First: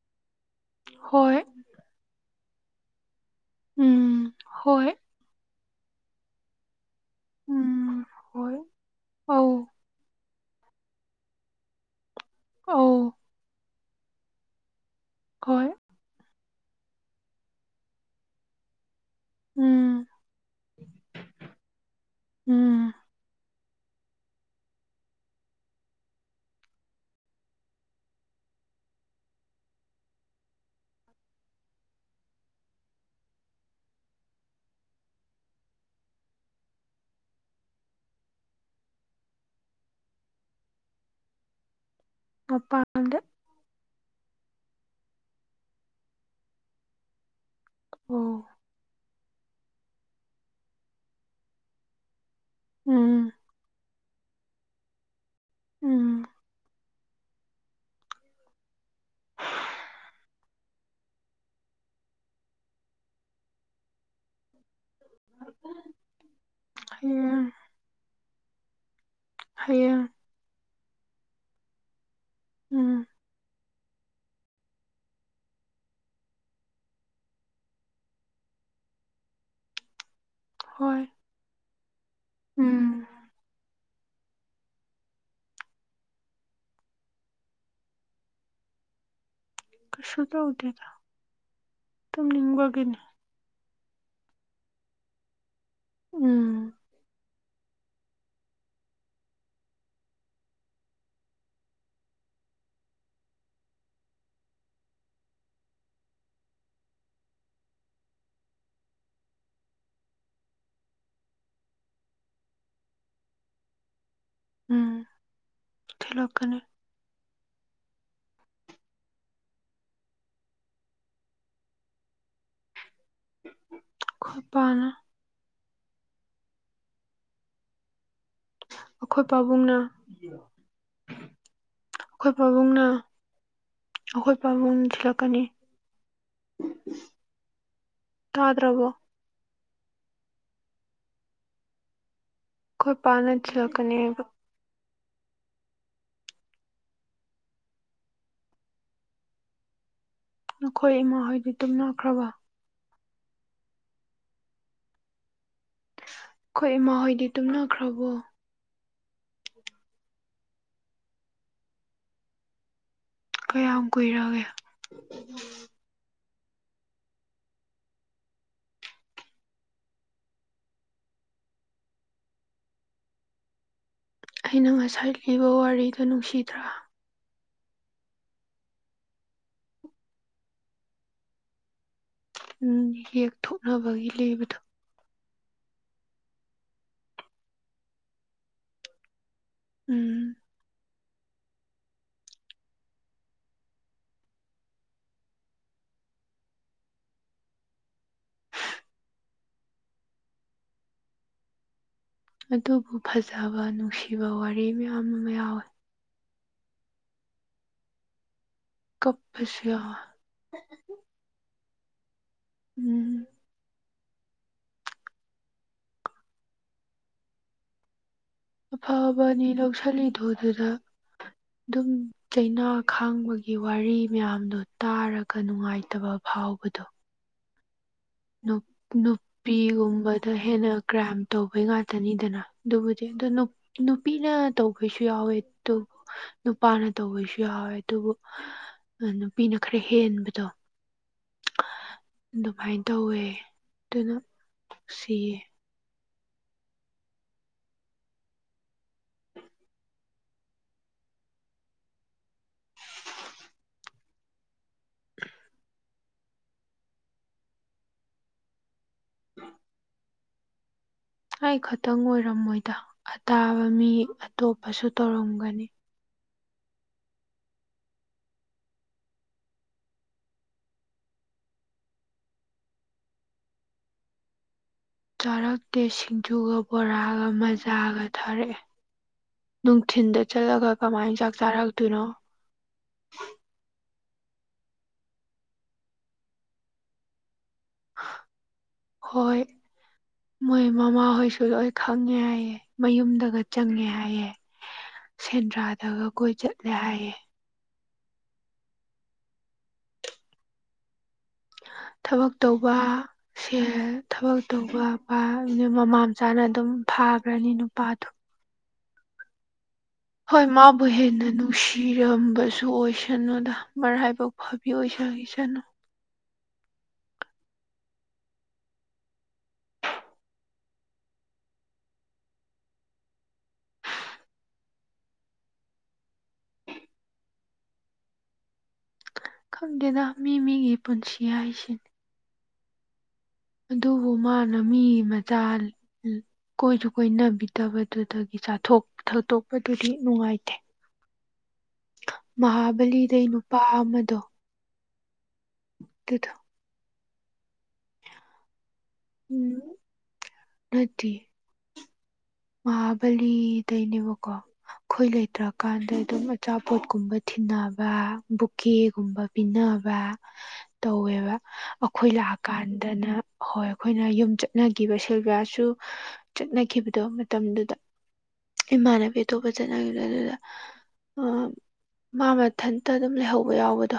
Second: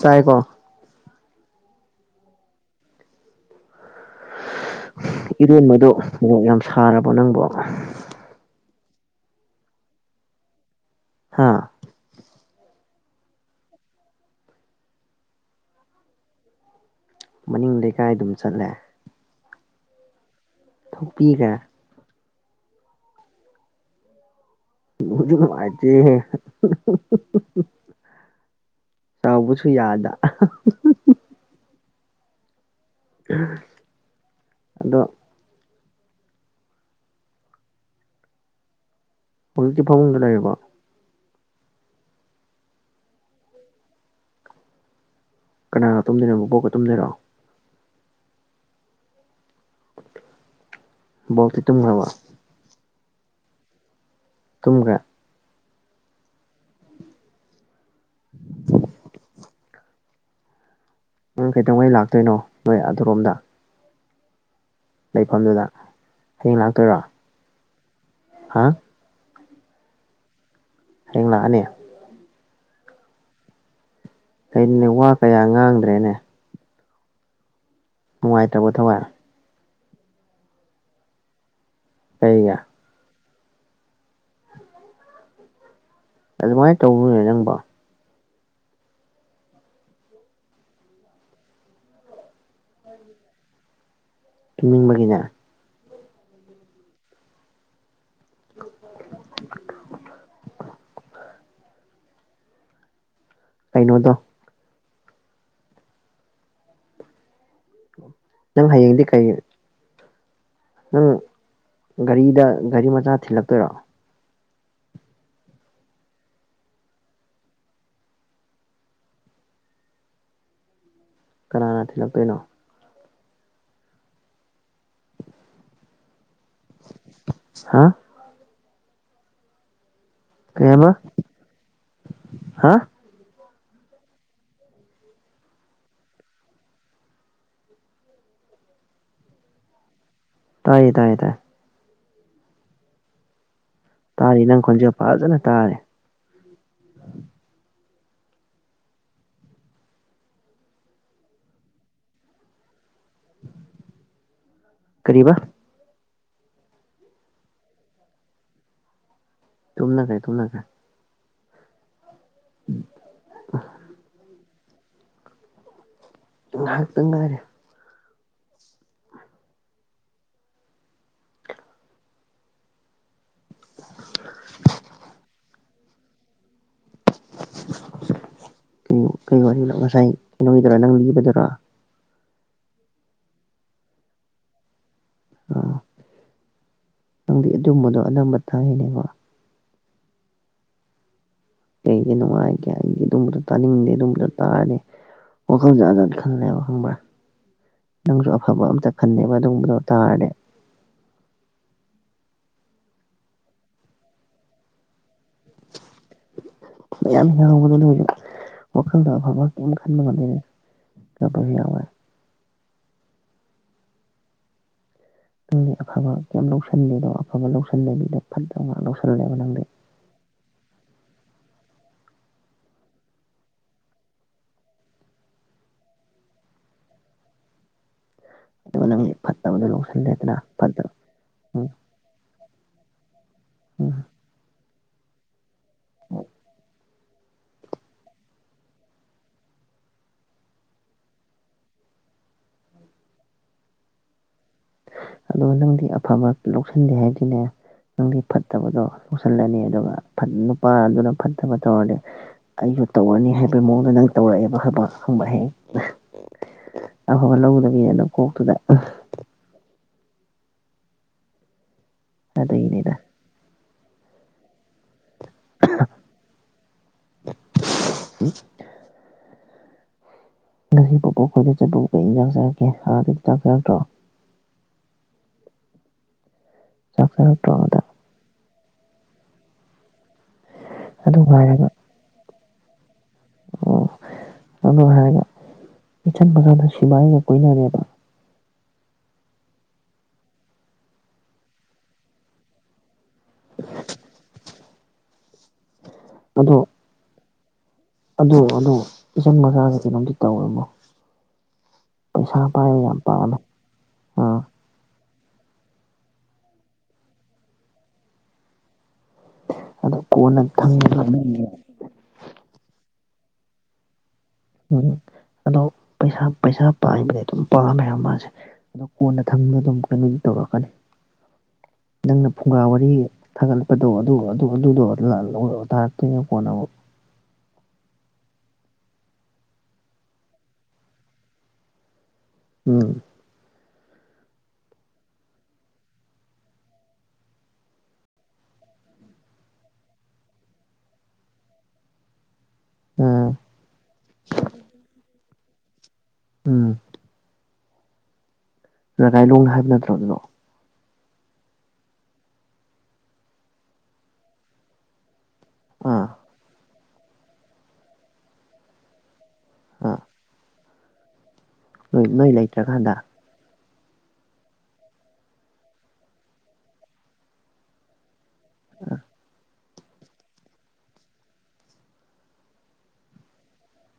ꯆꯥꯏ ꯀꯣ ꯍꯣꯏ ꯎꯝ ꯍꯣꯏ ꯏꯔꯦꯟꯕꯗꯨ ꯃꯔꯣꯛ ꯌꯥꯝ ꯁꯥꯔꯕꯣ ꯅꯪꯕꯣ ꯎꯝ ꯍꯣꯏ ꯑꯧ ꯍꯥꯥ ꯑꯧ ꯍꯣꯏ ꯃꯅꯤꯡ ꯂꯩꯀꯥꯏ ꯑꯗꯨꯝ ꯆꯠꯂꯦ ꯎꯝ ꯊꯣꯛꯄꯤꯒ ꯎꯝ ꯅꯨꯡꯕꯨꯗꯤ ꯅꯨꯡꯉꯥꯏ ꯇꯦꯍꯦ ꯁꯥꯎꯕꯥꯁꯨꯨ ꯌꯥꯗ ꯑꯗꯣ ꯍꯧꯖꯤꯛꯇꯤ ꯐꯃꯨꯡꯗ ꯂꯩꯔꯥꯕꯣ ꯃꯄꯥꯥꯟꯗ ꯀꯅꯥꯒ ꯇꯨꯝꯗꯣꯏꯅꯣ ꯕꯣꯛꯀ ꯇꯨꯝꯗꯣꯏꯔꯣ ꯑꯧ ꯕꯣꯛꯇꯤ ꯇꯨꯝꯈ꯭ꯔꯕꯣ ꯎꯝ ꯇꯨꯝꯈ꯭ꯔꯦ ꯎꯝ [unintelligible] ꯅꯪ ꯀꯩꯗꯧꯉꯩ ꯂꯥꯛꯇꯣꯏꯅꯣ ꯅꯣꯏ ꯑꯗꯨꯔꯣꯝꯗ ꯂꯩꯐꯝꯗꯨꯗ ꯍꯌꯦꯡ ꯂꯥꯛꯇꯣꯏꯔꯣ ꯍꯌꯦꯡ ꯍꯥ ꯍꯥꯏꯌꯦꯡ ꯍꯥꯌꯦꯡ ꯂꯥꯛꯑꯅꯤ ꯎꯝ ꯀꯩꯅꯣꯅꯦ ꯋꯥ ꯀꯌꯥ ꯉꯥꯡꯗ꯭ꯔꯦꯅꯦ ꯅꯨꯡꯉꯥꯏꯇꯕꯔꯣ ꯊꯥꯋꯥꯏ ꯍꯣꯏ ꯀꯩꯒꯤ ꯎꯝ [unintelligible] ꯑꯗꯨꯃꯥꯏ ꯇꯧꯅꯨꯅꯦ ꯅꯪꯕꯨ ꯀꯩꯁꯨ ꯇꯧꯗꯦꯗ ꯇꯨꯝꯅꯤꯡꯕꯒꯦꯅꯤ ꯇꯤꯅꯤꯡꯕꯒꯤꯅꯦ ꯎꯝ [unintelligible] ꯀꯩꯅꯣꯗꯣ ꯅꯪ ꯍꯥꯏꯌꯦꯡ ꯗꯦ ꯈꯌꯦ ꯅꯪ ꯒꯥꯔꯤꯗ ꯒꯥꯔꯤ ꯃꯆꯥ ꯊꯤꯜꯂꯛꯇꯣꯏꯔꯣ ꯎꯝ ꯈꯜꯂꯀꯅ ꯀꯅꯥꯅ ꯊꯤꯜꯂꯛꯇꯣꯏꯅꯣ ꯈꯣꯏ ꯄꯥꯅꯥ ꯍꯥ ꯑꯩꯈꯣꯏ ꯄꯥꯕꯨꯡꯅ ꯑꯩꯈꯣꯏ ꯄꯥꯕꯨꯡꯅ [unintelligible] ꯑꯩꯈꯣꯏ ꯄꯥꯕꯨꯡ ꯊꯤꯜꯂꯛꯀꯅꯤ ꯇꯥꯗ꯭ꯔꯕꯣ ꯇꯥꯏ ꯇꯥꯏ ꯇꯥꯏ ꯑꯩꯈꯣꯏ ꯄꯕꯨꯡꯅ ꯇꯥꯔ ꯏꯅꯪ ꯈꯖ ꯄꯔꯖꯅ ꯇꯥꯔꯦ ꯅꯈꯣꯏ ꯏꯃꯥꯍꯣꯏꯗꯤ ꯇꯨꯝꯅꯈ꯭ꯔꯕ ꯀꯕꯥ ꯑꯩꯈꯣꯏ ꯏꯃꯥ ꯍꯣꯏꯗꯤ ꯇꯨꯝꯅꯈ꯭ꯔꯕꯣ ꯇꯨꯝꯅ ꯀꯥꯏ ꯇꯨꯝꯅ ꯀꯥꯏ ꯀꯌꯥꯝ ꯀꯨꯏꯔꯒꯦ ꯉꯥꯏꯍꯥꯛꯇ ꯉꯔꯦ ꯑꯩꯅ ꯉꯁꯥꯏ ꯂꯤꯕ ꯋꯥꯔꯤꯗꯣ ꯅꯨꯡꯁꯤꯗ꯭ꯔꯥ ꯀꯔꯤ ꯉꯁꯥꯏ ꯀꯩꯅꯣꯒꯤꯗꯣꯏꯔꯥ ꯅꯪ ꯂꯤꯕꯗꯨꯔꯥ ꯎꯝ ꯌꯦꯛꯊꯣꯛꯅꯕꯒꯤ ꯂꯩꯕꯗꯣ ꯑꯥ ꯅꯪꯗꯤ ꯑꯗꯨꯝꯕꯗꯣ ꯑꯅꯝꯕ ꯇꯥꯏꯔꯤꯅꯦꯕꯣ ꯎꯝ ꯀꯩꯒꯤ ꯅꯨꯡꯉꯥꯏꯇꯦ ꯑꯩ ꯇꯨꯝꯕ꯭ꯔ ꯇꯥꯅꯤꯡꯗꯦ ꯑꯗꯨꯨꯝ꯭ꯔ ꯇꯅꯦ ꯋꯥꯈꯜ ꯖꯥꯠ ꯖꯥꯠ ꯈꯥꯟ ꯂꯩ ꯈꯕ꯭ꯔ ꯅꯪꯁꯨ ꯑꯐꯕ ꯑꯝꯇ ꯈꯟꯅꯦꯕ ꯑꯗꯨꯒꯕꯗꯣ ꯇꯥꯔꯗꯤ ꯑꯗꯨꯕꯨ ꯐꯖꯕ ꯅꯨꯡꯁꯤꯕ ꯋꯥꯔꯤ ꯃꯌꯥꯝ ꯑꯃ ꯌꯥꯎꯋꯤ ꯃꯌꯥꯝ ꯌꯥꯕꯗꯅ ꯋꯥꯈꯜꯗ ꯑꯐꯕ ꯀꯞꯄꯁꯨ ꯀꯔꯤꯝ ꯌꯥꯎꯋꯦ ꯈꯟꯕꯒꯅꯤꯅ ꯀꯄꯁꯨ ꯌꯥꯎꯋꯦ ꯎꯝ ꯅꯪ ꯑꯐꯕ ꯀꯌꯥꯝ ꯂꯧꯁꯟꯦꯗꯣ ꯑꯐꯕ ꯂꯧꯁꯟꯗꯕꯤꯗ ꯐꯠꯇꯕ ꯉꯥꯛ ꯂꯧꯁꯜꯂꯦꯕ ꯑꯐꯕꯅꯤ ꯅꯪꯗꯤ ꯂꯧꯁꯤꯜꯂꯤꯗꯣ ꯑꯗꯨꯗ ꯑꯗꯨꯝ ꯆꯩꯅꯥ ꯈꯥꯡꯕꯒꯤ ꯋꯥꯔꯤ ꯃꯌꯥꯝꯗꯣ ꯇꯥꯔꯒ ꯅꯨꯡꯉꯥꯏꯇꯕ ꯐꯥꯎ ꯗꯣ ꯑꯗꯨꯒ ꯅꯪꯗꯤ ꯐꯠꯇꯕꯗꯣ ꯅꯨꯄꯤꯒꯨꯝꯕꯗ ꯂꯧꯁꯜꯂꯦꯗꯅ ꯍꯦꯟꯅ ꯐꯠꯇꯕ ꯀ꯭ꯔꯥꯏꯝ ꯇꯧꯕꯩ ꯎꯝ ꯉꯥꯛꯇꯅꯤꯗꯅ ꯑꯗꯨꯕꯨꯗꯤ ꯑꯗꯣ ꯎꯝ ꯅꯨꯄꯤꯅ ꯇꯧꯕꯁꯨ ꯌꯥꯎꯋꯦ ꯑꯗꯨꯕꯨ ꯅꯨꯄꯥꯅ ꯇꯧꯕꯁꯨ ꯌꯥꯎꯋꯦ ꯑꯗꯨꯕꯨ ꯅꯨꯄꯤꯅ ꯈꯔ ꯍꯦꯟꯕꯗꯣ ꯑꯗꯨꯃꯥꯏꯅ ꯇꯧꯋꯦ ꯑꯗꯨꯅ ꯑ ꯅꯨꯡꯁꯤꯌꯦ ꯅꯪꯗꯤ ꯑꯐꯕ ꯂꯧꯁꯟꯗꯦ ꯍꯥꯏꯁꯤꯅꯦ ꯅꯪꯒꯤ ꯐꯠꯇꯕꯗꯣ ꯂꯁꯤꯜꯂꯅꯤ ꯑꯗꯨꯒ ꯅꯨꯄꯥꯗꯨꯅ ꯐꯠꯇꯕ ꯇꯧꯔꯗꯤ ꯑꯩ ꯇꯧꯔꯅꯤ ꯍꯥꯏꯕꯒꯤ ꯃꯑꯣꯡꯗ ꯅꯪ ꯇꯧꯔꯛꯑꯦꯕ ꯍꯥꯏꯕ ꯍꯪꯕ ꯍꯌꯦꯡ ꯑꯐꯕ ꯂꯧꯗꯕꯤꯅ ꯀꯣꯛꯇꯨꯗ ꯑ ꯑꯩ ꯈꯇꯪ ꯑꯣꯏꯔꯝꯃꯣꯏꯗ ꯑꯗꯨꯒꯤꯅꯤꯗ ꯑꯇꯥꯕ ꯃꯤ ꯑꯇꯣꯞꯄꯁꯨ ꯇꯧꯔꯝꯒꯅꯤ [unintelligible] ꯉꯁꯤ ꯄꯕꯣꯛ ꯑꯩꯈꯣꯏꯗ ꯆꯠꯄꯕꯨ ꯆꯥꯛ ꯆꯔꯛꯀꯦ ꯑꯥꯗꯤ ꯆꯥꯛ ꯆꯔꯛꯇ꯭ꯔꯣ ꯆꯥꯔꯛꯇꯦ ꯁꯤꯡꯖꯨꯒ ꯆꯥꯛ ꯕꯣꯔꯥꯒ ꯆꯥꯔꯛꯇ꯭ꯔꯣ ꯑꯗ ꯃꯖꯥꯒ ꯊꯔꯛꯑꯦ ꯅꯨꯡꯊꯤꯟꯗ ꯆꯠꯂꯒ ꯀꯃꯥꯏꯅ ꯑꯗꯨ ꯆꯥꯛ ꯍꯥꯏꯔꯒ ꯆꯥꯔꯛꯇꯣꯏꯅꯣ ꯑꯣ ꯑꯗꯨ ꯍꯥꯏꯕ ꯏꯆꯟꯗꯨꯒ [unintelligible] ꯀꯣꯏꯅꯔꯦ ꯍꯣꯏ ꯃꯣꯏ ꯃꯃꯥꯍꯣꯏꯁꯨ ꯂꯣꯏ ꯈꯪꯉꯦ ꯍꯥꯏꯌꯦ ꯃꯌꯨꯝꯗꯒ ꯆꯪꯉꯦ ꯍꯥꯏꯌꯦ ꯁꯦꯟꯗ꯭ꯔꯥꯗꯒ ꯀꯣꯏ ꯑꯗꯣ ꯆꯠꯂꯦ ꯍꯥꯏꯌꯦ ꯑꯗꯨ ꯑꯗꯨ ꯏꯆꯟ ꯃꯆꯥꯗ ꯀꯩꯅꯣꯝꯇ ꯇꯝꯃꯝꯃꯣ ꯊꯕꯛ ꯇꯧꯕ ꯁꯦꯜ ꯊꯕꯛ ꯑꯥ ꯇꯧꯕ ꯄꯥ ꯃꯤ ꯃꯃꯥ ꯃꯆꯥꯅ ꯑꯗꯨꯝ ꯐꯥꯒ꯭ꯔꯅꯤ ꯅꯨꯄꯥꯗꯣ ꯑꯗꯣ ꯀꯣꯟꯅ ꯍꯣꯏ ꯃꯥꯕꯨ ꯈꯪꯉꯦꯕ ꯍꯦꯟꯅ ꯅꯨꯡꯁꯤꯔꯝꯕꯁꯨ ꯑꯣꯏꯁꯅꯨꯗ ꯃꯔꯥꯏꯕꯛ ꯐꯕꯤ ꯎꯝ ꯑꯣꯏꯖꯈꯤꯁꯅꯨ ꯑꯗꯣ ꯄꯩꯁꯥ ꯄꯩꯁꯥ ꯄꯥꯏꯕꯗꯤ ꯑꯗꯨꯝ ꯄꯥꯝꯃꯦ ꯍꯥꯏꯕ ꯃꯥꯁꯦ ꯑꯗꯣ ꯀꯣꯟꯅ ꯊꯪꯗ ꯑꯗꯨꯝ ꯀꯩꯅꯣꯗꯤ ꯇꯧꯔꯛꯀꯅꯤ [inaudible] ꯅꯪꯅ ꯐꯨꯡꯒꯥ ꯋꯥꯔꯤ ꯊꯥꯒꯠꯂꯛꯄꯗꯣ ꯑꯗꯨ ꯑꯗꯨꯗꯣ [unintelligible] ꯇꯥꯔꯛꯇꯣꯏꯅꯦ ꯀꯣꯟꯅ ꯑꯃꯨꯛ [inaudible] ꯈꯪꯗꯦꯗ ꯃꯤ ꯃꯤꯒꯤ ꯄꯨꯟꯁꯤ ꯍꯥꯏꯁꯤꯅꯤ ꯎꯝ ꯑꯗꯨꯕꯨ ꯃꯥꯅ ꯃꯤ ꯃꯆꯥ ꯀꯣꯏꯁꯨ ꯀꯣꯏꯅꯕꯤꯗꯕꯗꯨꯗꯒꯤ ꯆ ꯆꯥꯊꯣꯛ ꯊꯛꯇꯣꯛꯄꯗꯨꯗꯤ ꯅꯨꯡꯉꯥꯏꯇꯦ [inaudible] ꯃꯍꯥꯕꯂꯤꯗꯩ ꯎꯝ ꯅꯨꯄꯥ ꯑꯃꯗꯣ ꯑꯗꯨꯗꯣ ꯎꯝ ꯔꯒꯥꯏꯂꯣꯡ ꯍꯥꯏꯕ ꯅꯠꯇ꯭ꯔꯣ ꯑꯗꯨꯗꯣ ꯅꯠꯇꯤꯌꯦ ꯃꯍꯥꯕꯂꯤꯗꯩꯅꯦꯕꯀꯣ ꯑꯩꯈꯣꯏ ꯂꯩꯇ꯭ꯔꯀꯥꯟꯗ ꯑꯥ ꯑꯗꯨꯝ ꯑꯆꯥꯄꯣ ꯄꯣꯠꯀꯨꯝꯕ ꯊꯤꯟꯅꯕ ꯕꯨꯛꯀꯦꯒꯨꯝꯕ ꯄꯤꯅꯕ ꯑꯥ ꯇꯧꯋꯦꯕ ꯅꯣꯏ ꯑꯈꯣꯏ ꯅꯣꯏ ꯂꯩꯇ꯭ꯔꯀꯥꯟꯗ ꯂꯥꯛꯑꯀꯥꯟꯗꯅ ꯍꯣꯏ ꯑꯩꯈꯣꯏꯅ ꯌꯨꯝ ꯆꯠꯅꯒꯤꯕ ꯁꯤꯜꯚꯤꯌꯥꯁꯨ ꯆꯠꯅꯈꯤꯕꯗꯣ ꯃꯇꯝꯗꯨꯗ ꯏꯃꯥꯟꯅꯕꯤ ꯑꯇꯣꯞꯄ ꯆꯠꯅꯈꯤꯕ ꯑꯗꯨꯗ ꯃꯥ ꯃꯊꯟꯇ ꯑꯗꯨꯝ ꯂꯩꯍꯧꯕ ꯌꯥꯎꯕꯗꯣ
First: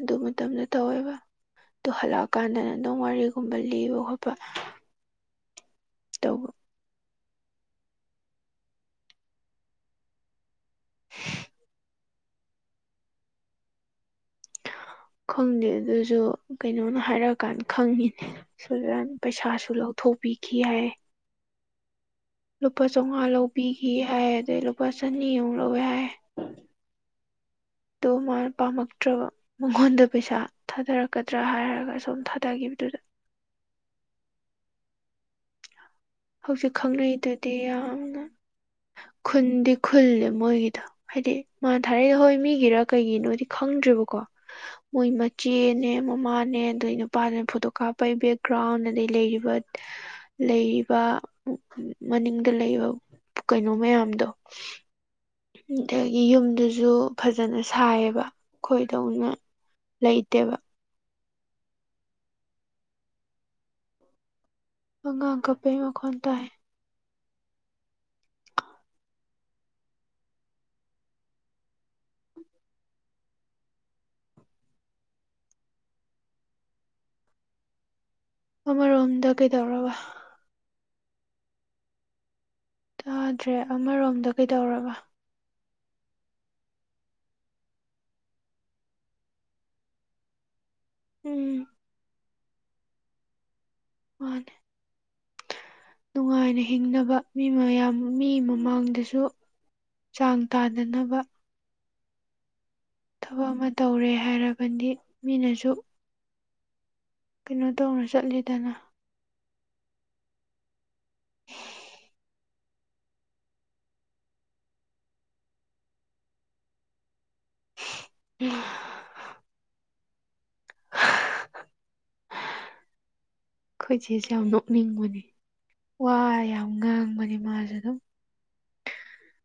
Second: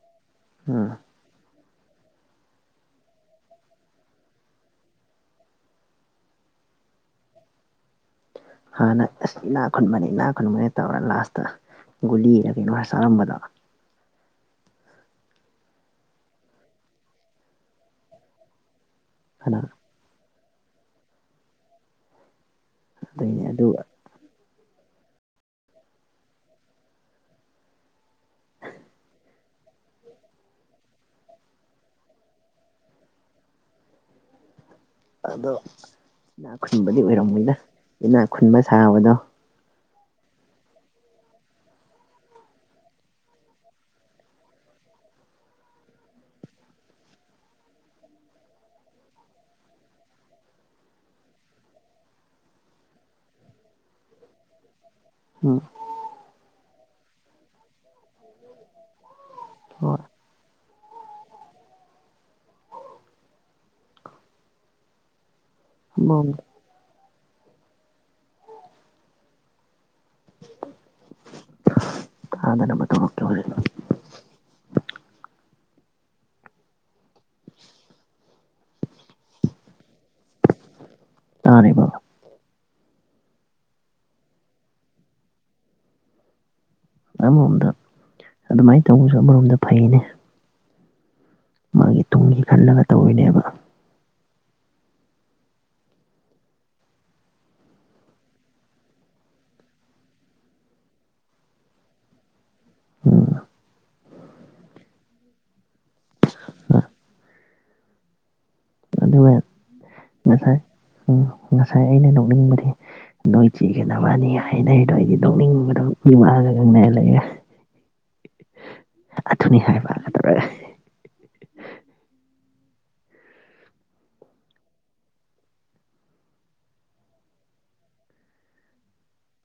ꯑꯗꯨ ꯃꯇꯝꯗ ꯎꯝ ꯇꯧꯋꯦꯕ ꯇꯨ ꯍꯜꯂꯛꯑꯀꯥꯟꯗꯅ ꯅꯪ ꯋꯥꯔꯤꯒꯨꯝꯕ ꯂꯤꯕ ꯈꯣꯠꯄ ꯇꯧꯕ [inaudible] ꯍꯥꯟꯅ ꯑꯁ ꯏꯅꯥ ꯈꯨꯟꯕꯅꯤ ꯏꯅꯥ ꯈꯨꯟꯕꯅꯤ ꯇꯧꯔ ꯂꯥꯁꯇ ꯒꯨꯂꯤꯔ ꯀꯩꯅꯣ ꯍꯥ ꯆꯥꯔꯝꯕꯗ ꯈꯪꯗꯦ ꯑꯗꯨꯁꯨ ꯀꯩꯅꯣꯅ ꯍꯥꯏꯔꯛꯑꯀꯥꯟꯗ ꯈꯪꯉꯤꯅꯦ ꯁꯤꯜꯚꯤꯌꯥꯅ ꯑꯗ ꯄꯩꯁꯥꯁꯨ ꯂꯧꯊꯣꯛꯄꯤꯈꯤ ꯍꯥꯏ ꯂꯨꯄꯥ ꯆꯝꯉꯥ ꯑꯗꯨꯏꯅꯦ ꯑꯗꯨ ꯂꯧꯕꯤꯈꯤ ꯍꯥꯏ ꯑꯗꯩ ꯂꯨꯄꯥ ꯆꯅꯤꯃꯨꯛ ꯂꯧꯋꯦ ꯍꯥꯏ [inaudible] ꯑꯗꯣ ꯃꯥꯅ ꯄꯥꯝꯃꯛꯇ꯭ꯔꯕ ꯃꯉꯣꯟꯗ ꯄꯩꯁꯥ ꯊꯥꯗꯔꯛꯀꯗ꯭ꯔꯥ ꯍꯥꯏꯔꯒ ꯁꯨꯝ ꯊꯥꯗꯒꯤꯕꯗꯨꯗ ꯑꯗꯣ ꯏꯅꯥꯛ ꯍꯧꯖꯤꯛ ꯈꯨꯟꯕꯗꯤ ꯈꯪꯅꯩꯗꯨꯗꯤ ꯑꯣꯏꯔꯝꯃꯣꯏꯗ ꯌꯥꯝꯅ ꯏꯅꯥꯛ ꯈꯨꯟꯕ ꯁꯥꯕꯗꯣ ꯈꯨꯟꯗꯤ ꯈꯨꯜꯂꯦ ꯃꯣꯏꯒꯤꯗꯣ ꯍꯥꯏꯗꯤ ꯃꯥꯅ ꯊꯥꯔꯛꯏꯗ ꯍꯣꯏ ꯃꯤꯒꯤꯔ ꯀꯩꯒꯤꯅꯣꯗꯤ ꯈꯪꯗ꯭ꯔꯕꯀꯣ ꯃꯣꯏ ꯃꯆꯦꯅꯦ ꯃꯃꯥꯅꯦ ꯑꯗꯩ ꯅꯨꯄꯥꯗꯨꯅꯦ ꯐꯣꯇꯣ ꯀꯥꯞꯄꯩ ꯕꯦꯛꯒ꯭ꯔꯥꯎꯟ ꯑꯗꯩ ꯂꯩꯔꯤꯕ ꯂꯩ ꯄꯥ ꯃꯅꯤꯡꯗ ꯂꯩꯕ ꯀꯩꯅꯣ ꯃꯌꯥꯝꯗꯣ ꯎꯝ ꯑꯗꯒꯤ ꯌꯨꯝꯗꯨꯁꯨ ꯐꯖꯅ ꯁꯥꯏꯌꯦꯕ ꯈꯣꯏꯗꯧꯅ ꯍꯣꯏ ꯂꯩꯇꯦꯕ ꯑꯪꯉꯥꯡ ꯀꯞꯄꯩ ꯃꯈꯣꯟ ꯑꯃꯔꯣꯝꯗ ꯇꯥꯏ [inaudible] ꯁꯥꯗꯅꯝꯕ ꯑꯃꯔꯣꯝꯗ ꯀꯩꯗꯧꯔꯕ ꯇꯥꯅꯤꯀ ꯇꯥꯗ꯭ꯔꯦ ꯑꯃꯔꯣꯝꯗ ꯀꯩꯗꯧꯔꯕ ꯑꯃꯔꯣꯝꯗ ꯑꯗꯨꯃꯥꯏꯅ ꯇꯧꯕꯁꯨ ꯑꯃꯔꯣꯝꯗ ꯐꯩꯅꯦ ꯎꯝ ꯃꯥꯒꯤ ꯇꯨꯡꯁꯤ ꯈꯜꯂꯒ ꯇꯧꯔꯤꯅꯦꯕ ꯃꯥꯅꯦ ꯅꯨꯡꯉꯥꯏꯅ ꯍꯤꯡꯅꯕ ꯃꯤ ꯃꯌꯥꯝ ꯃꯤ ꯃꯃꯥꯡꯗꯁꯨ ꯆꯥꯡ ꯇꯥꯅꯅꯕ ꯎꯝ ꯊꯕꯛ ꯑꯃ ꯇꯧꯔꯦ ꯍꯥꯏꯔꯕꯗꯤ ꯃꯤꯅꯁꯨ ꯑ ꯀꯩꯅꯣ ꯇꯧꯅ ꯆꯠꯂꯤꯦꯗꯅ ꯃꯁꯥꯏ ꯎꯝ ꯉꯁꯥꯏ ꯑꯩꯅ ꯅꯣꯛꯅꯤꯡꯕꯗꯤ ꯅꯣꯏ ꯆꯤꯒꯗꯅꯕꯅꯤ ꯍꯥꯏꯅ ꯍꯥꯏꯗꯣ ꯑꯩꯗꯤ ꯅꯣꯛꯅꯤꯡꯕꯗꯣ ꯃꯤꯃꯛꯥꯛꯑꯒ ꯉꯪꯅꯔ ꯂꯩꯒ ꯑꯗꯨꯊꯨꯅꯤ ꯍꯥꯏꯕꯒ ꯇꯧꯔꯒ ꯑꯩꯈꯣꯏ ꯎ ꯑꯩꯈꯣꯏꯁꯦꯁꯦ ꯌꯥꯝ ꯅꯣꯛꯅꯤꯡꯕꯅꯤ ꯋꯥ ꯌꯥꯝ ꯉꯥꯡꯕꯅꯤ ꯃꯥꯁꯨꯦ ꯑꯗꯨꯝ ꯎ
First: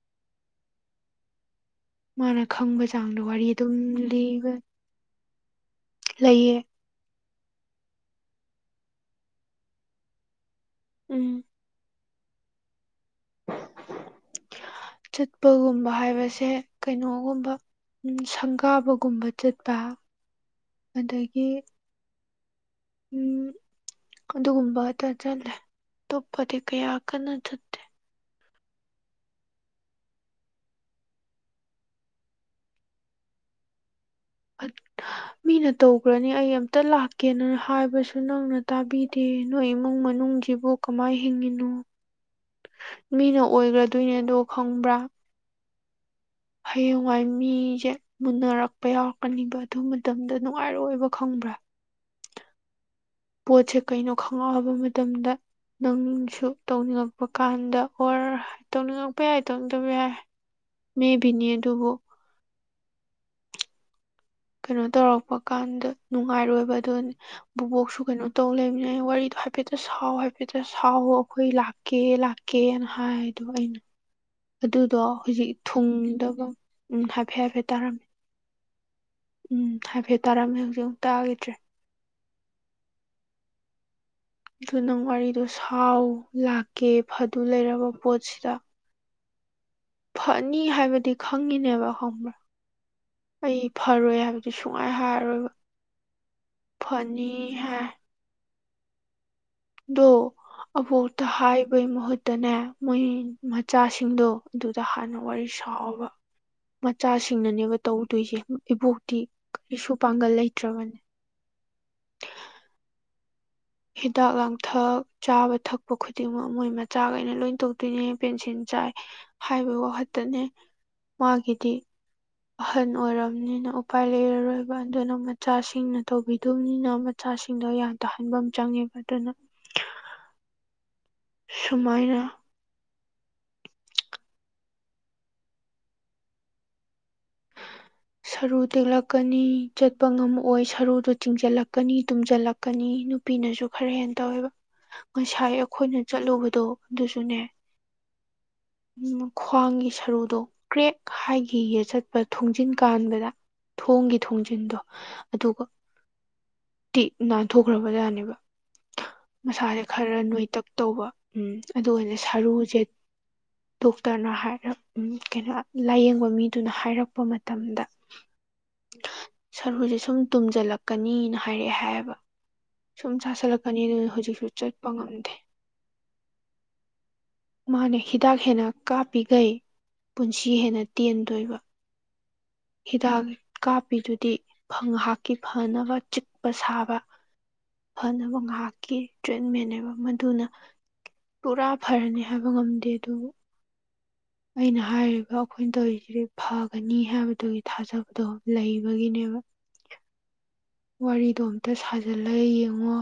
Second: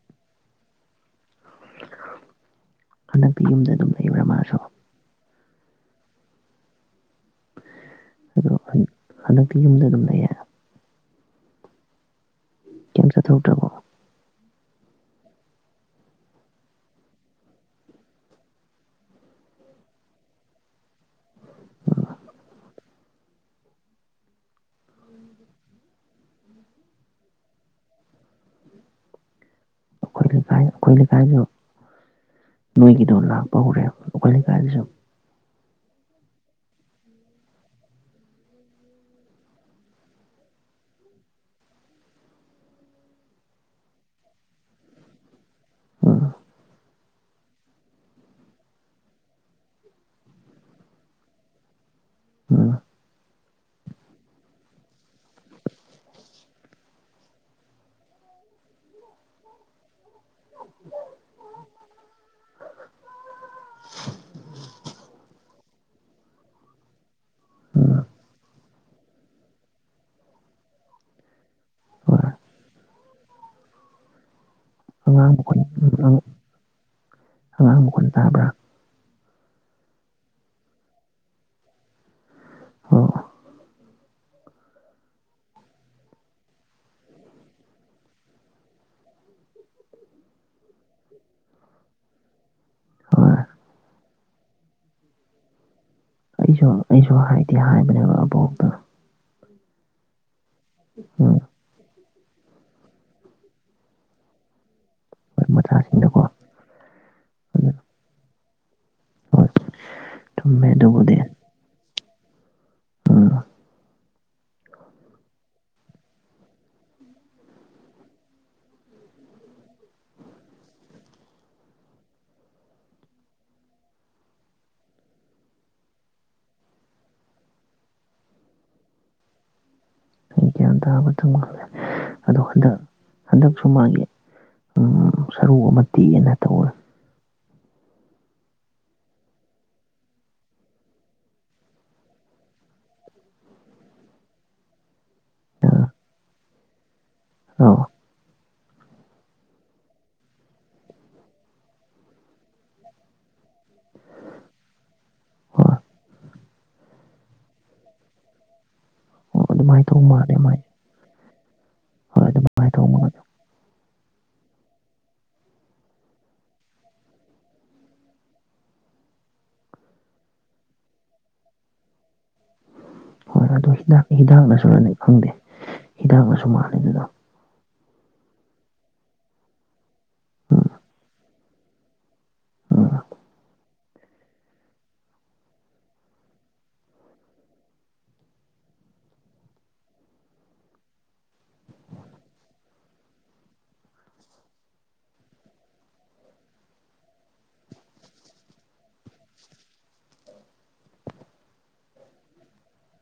ꯃꯥꯅ ꯈꯪꯕ ꯆꯥꯡꯗ ꯍꯟꯗꯛꯇꯤ ꯋꯥꯔꯤ ꯌꯨꯝꯗ ꯑꯗꯨꯝ ꯂꯩꯕ꯭ꯔꯥ ꯂꯤꯕ ꯃꯥꯁꯨ ꯂꯩꯌꯦ ꯑꯗꯣ ꯍꯟꯗꯛꯇꯤ ꯌꯨꯝꯗ ꯑꯗꯨꯝ ꯂꯩꯌꯦ ꯎꯝ ꯀꯦꯝ ꯆꯠ ꯊꯧꯗ꯭ꯔꯕꯣ ꯆꯠꯄꯒꯨꯝꯕ ꯍꯥꯏꯕꯁꯦ ꯀꯩꯅꯣꯒꯨꯝꯕ ꯁꯪꯒꯥꯕꯒꯨꯝꯕ ꯆꯠꯄ ꯑꯗꯒꯤ ꯎꯝ ꯑꯗꯨꯒꯨꯝꯕꯇ ꯆꯠꯂꯦ ꯑꯇꯣꯞꯄꯗꯤ ꯀꯌꯥ ꯀꯟꯅ ꯆꯠꯇꯦ ꯑꯩꯈꯣꯏ ꯂꯩꯀꯥꯏ ꯑꯩꯈꯣꯏ ꯂꯩꯀꯥꯏꯁꯨ ꯅꯣꯏꯒꯤꯗꯣ ꯂꯥꯛꯄ ꯍꯧꯔꯦꯕ ꯎ ꯀꯂꯤ ꯀꯥꯜꯖ ꯃꯤꯅ ꯇꯧꯈ꯭ꯔꯅꯤ ꯑꯩ ꯑꯝꯇ ꯂꯥꯛꯀꯦꯅ ꯍꯥꯏꯕꯁꯨ ꯅꯪꯅ ꯇꯥꯕꯤꯗꯦ ꯅꯣꯏ ꯏꯃꯨꯡ ꯃꯅꯨꯡꯁꯤꯕꯨ ꯀꯃꯥꯏꯅ ꯍꯤꯡꯉꯤꯅꯣ ꯃꯤꯅ ꯑꯣꯏꯈ꯭ꯔꯗꯣꯏꯅꯦꯗꯣ ꯈꯪꯕ꯭ꯔꯥ ꯑ ꯍꯌꯦꯡꯋꯥꯏ ꯃꯤꯁꯦ ꯃꯨꯟꯅꯔꯛꯄ ꯌꯥꯎꯔꯛꯀꯅꯤꯕ ꯑꯗꯨ ꯃꯇꯝꯗ ꯅꯨꯡꯉꯥꯏꯔꯣꯏꯕ ꯈꯪꯕ꯭ꯔꯥ ꯑ ꯄꯣꯠꯁꯦ ꯀꯩꯅꯣ ꯈꯪꯪꯂꯛꯑꯕ ꯃꯇꯝꯗ ꯅꯪꯁꯨ ꯇꯧꯅꯤꯡꯉꯛꯄ ꯀꯥꯟꯗ ꯑꯣꯔ ꯇꯧꯅꯤꯡꯉꯛꯄ ꯌꯥꯏ ꯇꯧꯅꯤꯡꯗꯕ ꯌꯥꯏ ꯃ ꯅꯤꯗꯨꯕꯨ [unintelligible] ꯀꯩꯅꯣ ꯇꯧꯔꯛꯄ ꯀꯥꯟꯗ ꯅꯨꯡꯉꯥꯏꯔꯣꯏꯕ ꯑꯗꯨꯅꯤ ꯕꯨꯕꯣꯛꯁꯨ ꯎꯝ ꯀꯩꯅꯣ ꯇꯧ ꯂꯩꯅꯤꯅ ꯋꯥꯔꯤ ꯍꯥꯏꯐꯦꯠꯇ ꯁꯥꯎ ꯍꯥꯏꯐꯦꯠꯇ ꯁꯥꯎꯋ ꯑꯩꯈꯣꯏ ꯂꯥꯛꯀꯦ ꯍꯣꯏ ꯂꯥꯛꯀꯦꯅ ꯍꯥꯏꯗꯣ ꯑꯩꯅ ꯑꯗꯨꯗꯣ ꯑꯉꯥꯡ ꯍꯧꯖꯤꯛ ꯃꯈꯣꯟ ꯎꯝ ꯊꯨꯡꯗꯕ ꯎ ꯍꯥꯏꯐꯦꯠ ꯍꯥꯏꯐꯦꯠ ꯑꯉꯥꯡ ꯇꯥꯔꯝꯃꯤ ꯃꯈꯣꯟ ꯇꯥꯕ꯭ꯔꯥ ꯎꯝ ꯍꯥꯏꯐꯦꯠ ꯇꯥꯔꯝꯃꯦ ꯍꯧꯖꯤꯛ ꯑꯃꯨꯛ ꯇꯥꯈꯤꯗ꯭ꯔꯦ ꯑꯣ ꯑꯗꯨ ꯅꯪ ꯋꯥꯔꯤꯗꯣ ꯁꯥꯎ ꯂꯥꯛꯀꯦ ꯐꯗꯨ ꯂꯩꯔꯕ ꯄꯣꯠꯁꯤꯗ ꯐꯅꯤ ꯍꯥꯏꯕꯗꯤ ꯈꯪꯉꯤꯅꯦꯕ ꯈꯪꯕ꯭ꯔꯥ ꯍꯣꯏ ꯑꯩ ꯐꯔꯣꯏ ꯍꯥꯏꯕꯗꯤ ꯁꯨꯡꯍꯥꯏ ꯍꯥꯏꯔꯔꯣꯏꯕ ꯑꯩꯁꯨ ꯑꯩꯁꯨ ꯐꯅꯤ ꯍꯥꯏꯗꯤ ꯍꯥꯏ ꯍꯥꯏꯕꯅꯦꯕ ꯑꯕꯣ ꯗꯣ ꯑꯕꯣꯛꯇ ꯎꯝ ꯍꯥꯏꯕꯩ ꯃꯍꯨꯠ ꯇꯅꯦ ꯃꯣꯏ ꯃꯆꯥꯁꯤꯡꯗꯣ ꯑꯗꯨ ꯍꯥꯟꯅ ꯍꯣꯏ ꯋꯥꯔꯤ ꯁꯥꯑꯣꯕ ꯃꯆꯥꯁꯤꯡꯗꯀꯣ ꯑꯗꯨ ꯃꯆꯥꯁꯤꯡꯅꯅꯦꯕ ꯇꯧꯗꯣꯏꯁꯦ ꯏꯕꯣꯛꯇꯤ ꯍꯣꯏ ꯀꯔꯤꯁꯨ ꯄꯥꯡꯒꯜ ꯆꯨꯝꯃꯦ ꯂꯩꯇ꯭ꯔꯕꯅꯦ ꯑꯗꯨꯕꯨꯗꯤ ꯎꯝ ꯍꯤꯗꯥꯛ ꯂꯥꯡꯊꯛ ꯆꯥꯕ ꯊꯛꯄ ꯈꯨꯗꯤꯡꯃꯛ ꯃꯣꯏ ꯃꯆꯥꯈꯩꯅ ꯂꯣꯏ ꯇꯧꯗꯣꯏꯅꯦ ꯄꯦꯟꯁꯤꯟ ꯆꯥꯏ ꯍꯥꯏꯕꯩ ꯋꯥꯈꯠꯇꯅꯦ ꯃꯥꯒꯤꯗꯤ ꯑꯍꯜ ꯑꯣꯏꯔꯕꯔꯕꯅꯤꯅ ꯎꯄꯥꯏ ꯂꯩꯔꯔꯣꯏꯕ ꯑꯗꯨꯅ ꯃꯆꯥꯁꯤꯡꯅ ꯇꯧꯕꯤꯗꯕꯅꯤꯅ ꯃꯆꯥꯁꯤꯡꯗꯣ ꯌꯥꯟ ꯇꯥꯍꯟꯕ ꯑꯃ ꯆꯪꯉꯦꯕ ꯑꯗꯨꯅ ꯁꯨꯃꯥꯏꯅ [inaudible] ꯑꯗꯣ ꯍꯟꯗ ꯍꯟꯗꯛꯁꯨ ꯃꯥꯒꯤ ꯎꯝ ꯁꯔꯨ ꯑꯃ ꯇꯦꯛꯑꯅ ꯇꯧꯋꯦ ꯁꯔꯨ ꯇꯦꯛꯂꯛꯀꯅꯤ ꯆꯠꯄ ꯉꯝꯃꯛꯑꯣꯏ ꯁꯔꯨꯗꯣ ꯆꯤꯡꯁꯤꯜꯂꯛꯀꯅꯤ ꯇꯨꯝꯁꯤꯜꯂꯛꯀꯅꯤ ꯅꯨꯄꯤꯅꯁꯨ ꯈꯔ ꯍꯦꯟꯅ ꯇꯧꯋꯦꯕ ꯉꯁꯥꯏ ꯑꯥ ꯑꯩꯈꯣꯏꯅ ꯆꯠꯂꯨꯕꯗꯣ ꯗꯨꯁꯨꯅꯦ ꯑꯧ ꯈ꯭ꯋꯥꯡꯒꯤ ꯁꯔꯨꯗꯣ ꯀ꯭ꯔꯦꯛ ꯍꯥꯏꯒꯤꯌꯦ ꯆꯠꯄ ꯊꯣꯡꯖꯤꯟ ꯀꯥꯟꯕꯗ ꯊꯣꯡꯒꯤ ꯊꯣꯡꯖꯤꯟꯗꯣ ꯑꯗꯨꯒ ꯍꯣꯏ ꯇꯤꯛ ꯅꯥꯟꯊꯣꯛꯈ꯭ꯔꯕ ꯖꯥꯠꯅꯦꯕ ꯑꯣ ꯃꯁꯥꯁꯦ ꯑꯗꯨꯃꯥꯏꯅ ꯇꯧ ꯈꯔ ꯃꯥꯜꯂꯦ ꯃꯥꯏ ꯅꯣꯏꯇꯛ ꯇꯧꯕ ꯎꯝ ꯑꯗꯨꯒ ꯑꯣꯏꯅ ꯍꯣꯏ ꯑꯗꯨꯃꯥꯏꯅ ꯁꯔꯨꯁꯦ ꯇꯧ ꯃꯥꯜꯂꯦ ꯗꯣꯛꯇꯔꯅ ꯍꯥꯏꯔ ꯎꯝ ꯀꯩꯅꯣ ꯂꯥꯏꯌꯦꯡꯕ ꯃꯤꯗꯨꯅ ꯍꯥꯏꯔꯛꯄ ꯃꯇꯝ [inaudible] ꯁꯔꯨꯁꯦ ꯁꯨꯝ ꯇꯨꯝꯖꯤꯜꯂꯛꯀꯅꯤꯅ ꯍꯥꯏꯔꯛꯑꯦ ꯍꯥꯏꯌꯦꯕ ꯁꯨꯝ ꯍꯣꯏ ꯑꯗꯨ ꯆꯥꯁꯤꯜꯂꯛꯀꯅꯤꯅ ꯍꯤꯗꯥꯛ ꯍꯧꯖꯤꯛꯁꯨ ꯆꯠꯄ ꯍꯤꯗꯥꯛꯅꯁꯨꯅꯤ ꯈꯪꯗꯦ ꯉꯝꯗꯦ ꯍꯤꯗꯥꯛꯅꯁꯨ ꯃꯥꯜꯂꯦ ꯑꯗꯨꯗꯣ ꯃꯥꯟꯅꯦ ꯍꯤꯗꯥꯛ ꯍꯦꯟꯅ ꯀꯥꯞꯄꯤꯈꯩ ꯄꯨꯟꯁꯤ ꯎꯝ ꯍꯦꯟꯅ ꯇꯦꯟꯗꯣꯏꯕ ꯎꯝ ꯅꯨꯄꯤꯗꯨꯗꯤ ꯉꯥꯏꯍꯥꯛꯀꯤ ꯐꯅꯕ ꯆꯤꯛꯄ ꯁꯥꯕ ꯐꯅꯕ ꯉꯥꯏꯍꯥꯛꯀꯤ ꯇ꯭ꯔꯤꯠꯃꯦꯟꯅꯦꯕ ꯃꯗꯨꯅ ꯄꯨꯔꯥ ꯐꯔꯅꯤ ꯍꯥꯏꯕ ꯉꯝꯗꯦ ꯑꯗꯨꯕꯨ ꯑꯩꯅ ꯍꯥꯏꯔꯤꯕ ꯑꯩꯈꯣꯏꯅ ꯇꯧꯔꯤꯁꯤꯗꯤ ꯐꯒꯅꯤ ꯍꯥꯏꯕꯗꯨꯒꯤ ꯊꯥꯖꯕꯗꯣ ꯂꯩꯕꯒꯤꯅꯦ [unintelligible] [inaudible] ꯋꯥꯔꯤꯗꯣ ꯑꯝꯇ ꯁꯥꯖꯜꯂ ꯌꯦꯡꯉꯣ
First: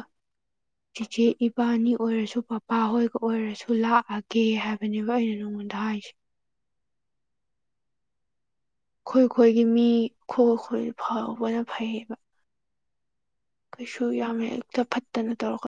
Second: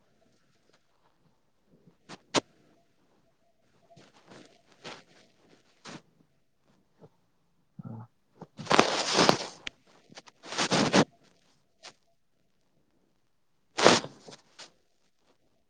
ꯆꯦꯆꯦ ꯏꯕꯥꯅꯤ ꯑꯣꯏꯔꯁꯨ ꯄꯄꯥꯍꯣꯏꯒ ꯑꯣꯏꯔꯁꯨ ꯂꯥꯛꯑꯒꯦ ꯍꯥꯏꯕꯅꯦꯕ ꯑꯩꯅ ꯅꯣꯡꯃ ꯥꯗ ꯍꯥꯏꯁꯤ [inaudible] ꯈꯣꯏ ꯈꯣꯏꯒꯤ ꯃꯤ ꯈꯣꯏ ꯈꯣꯏ ꯐꯍꯧꯕꯅ ꯐꯩꯌꯦꯕ ꯀꯩꯁꯨ ꯌꯥꯝ ꯍꯦꯛꯇ ꯐꯠꯇꯅ ꯇꯧꯔꯀ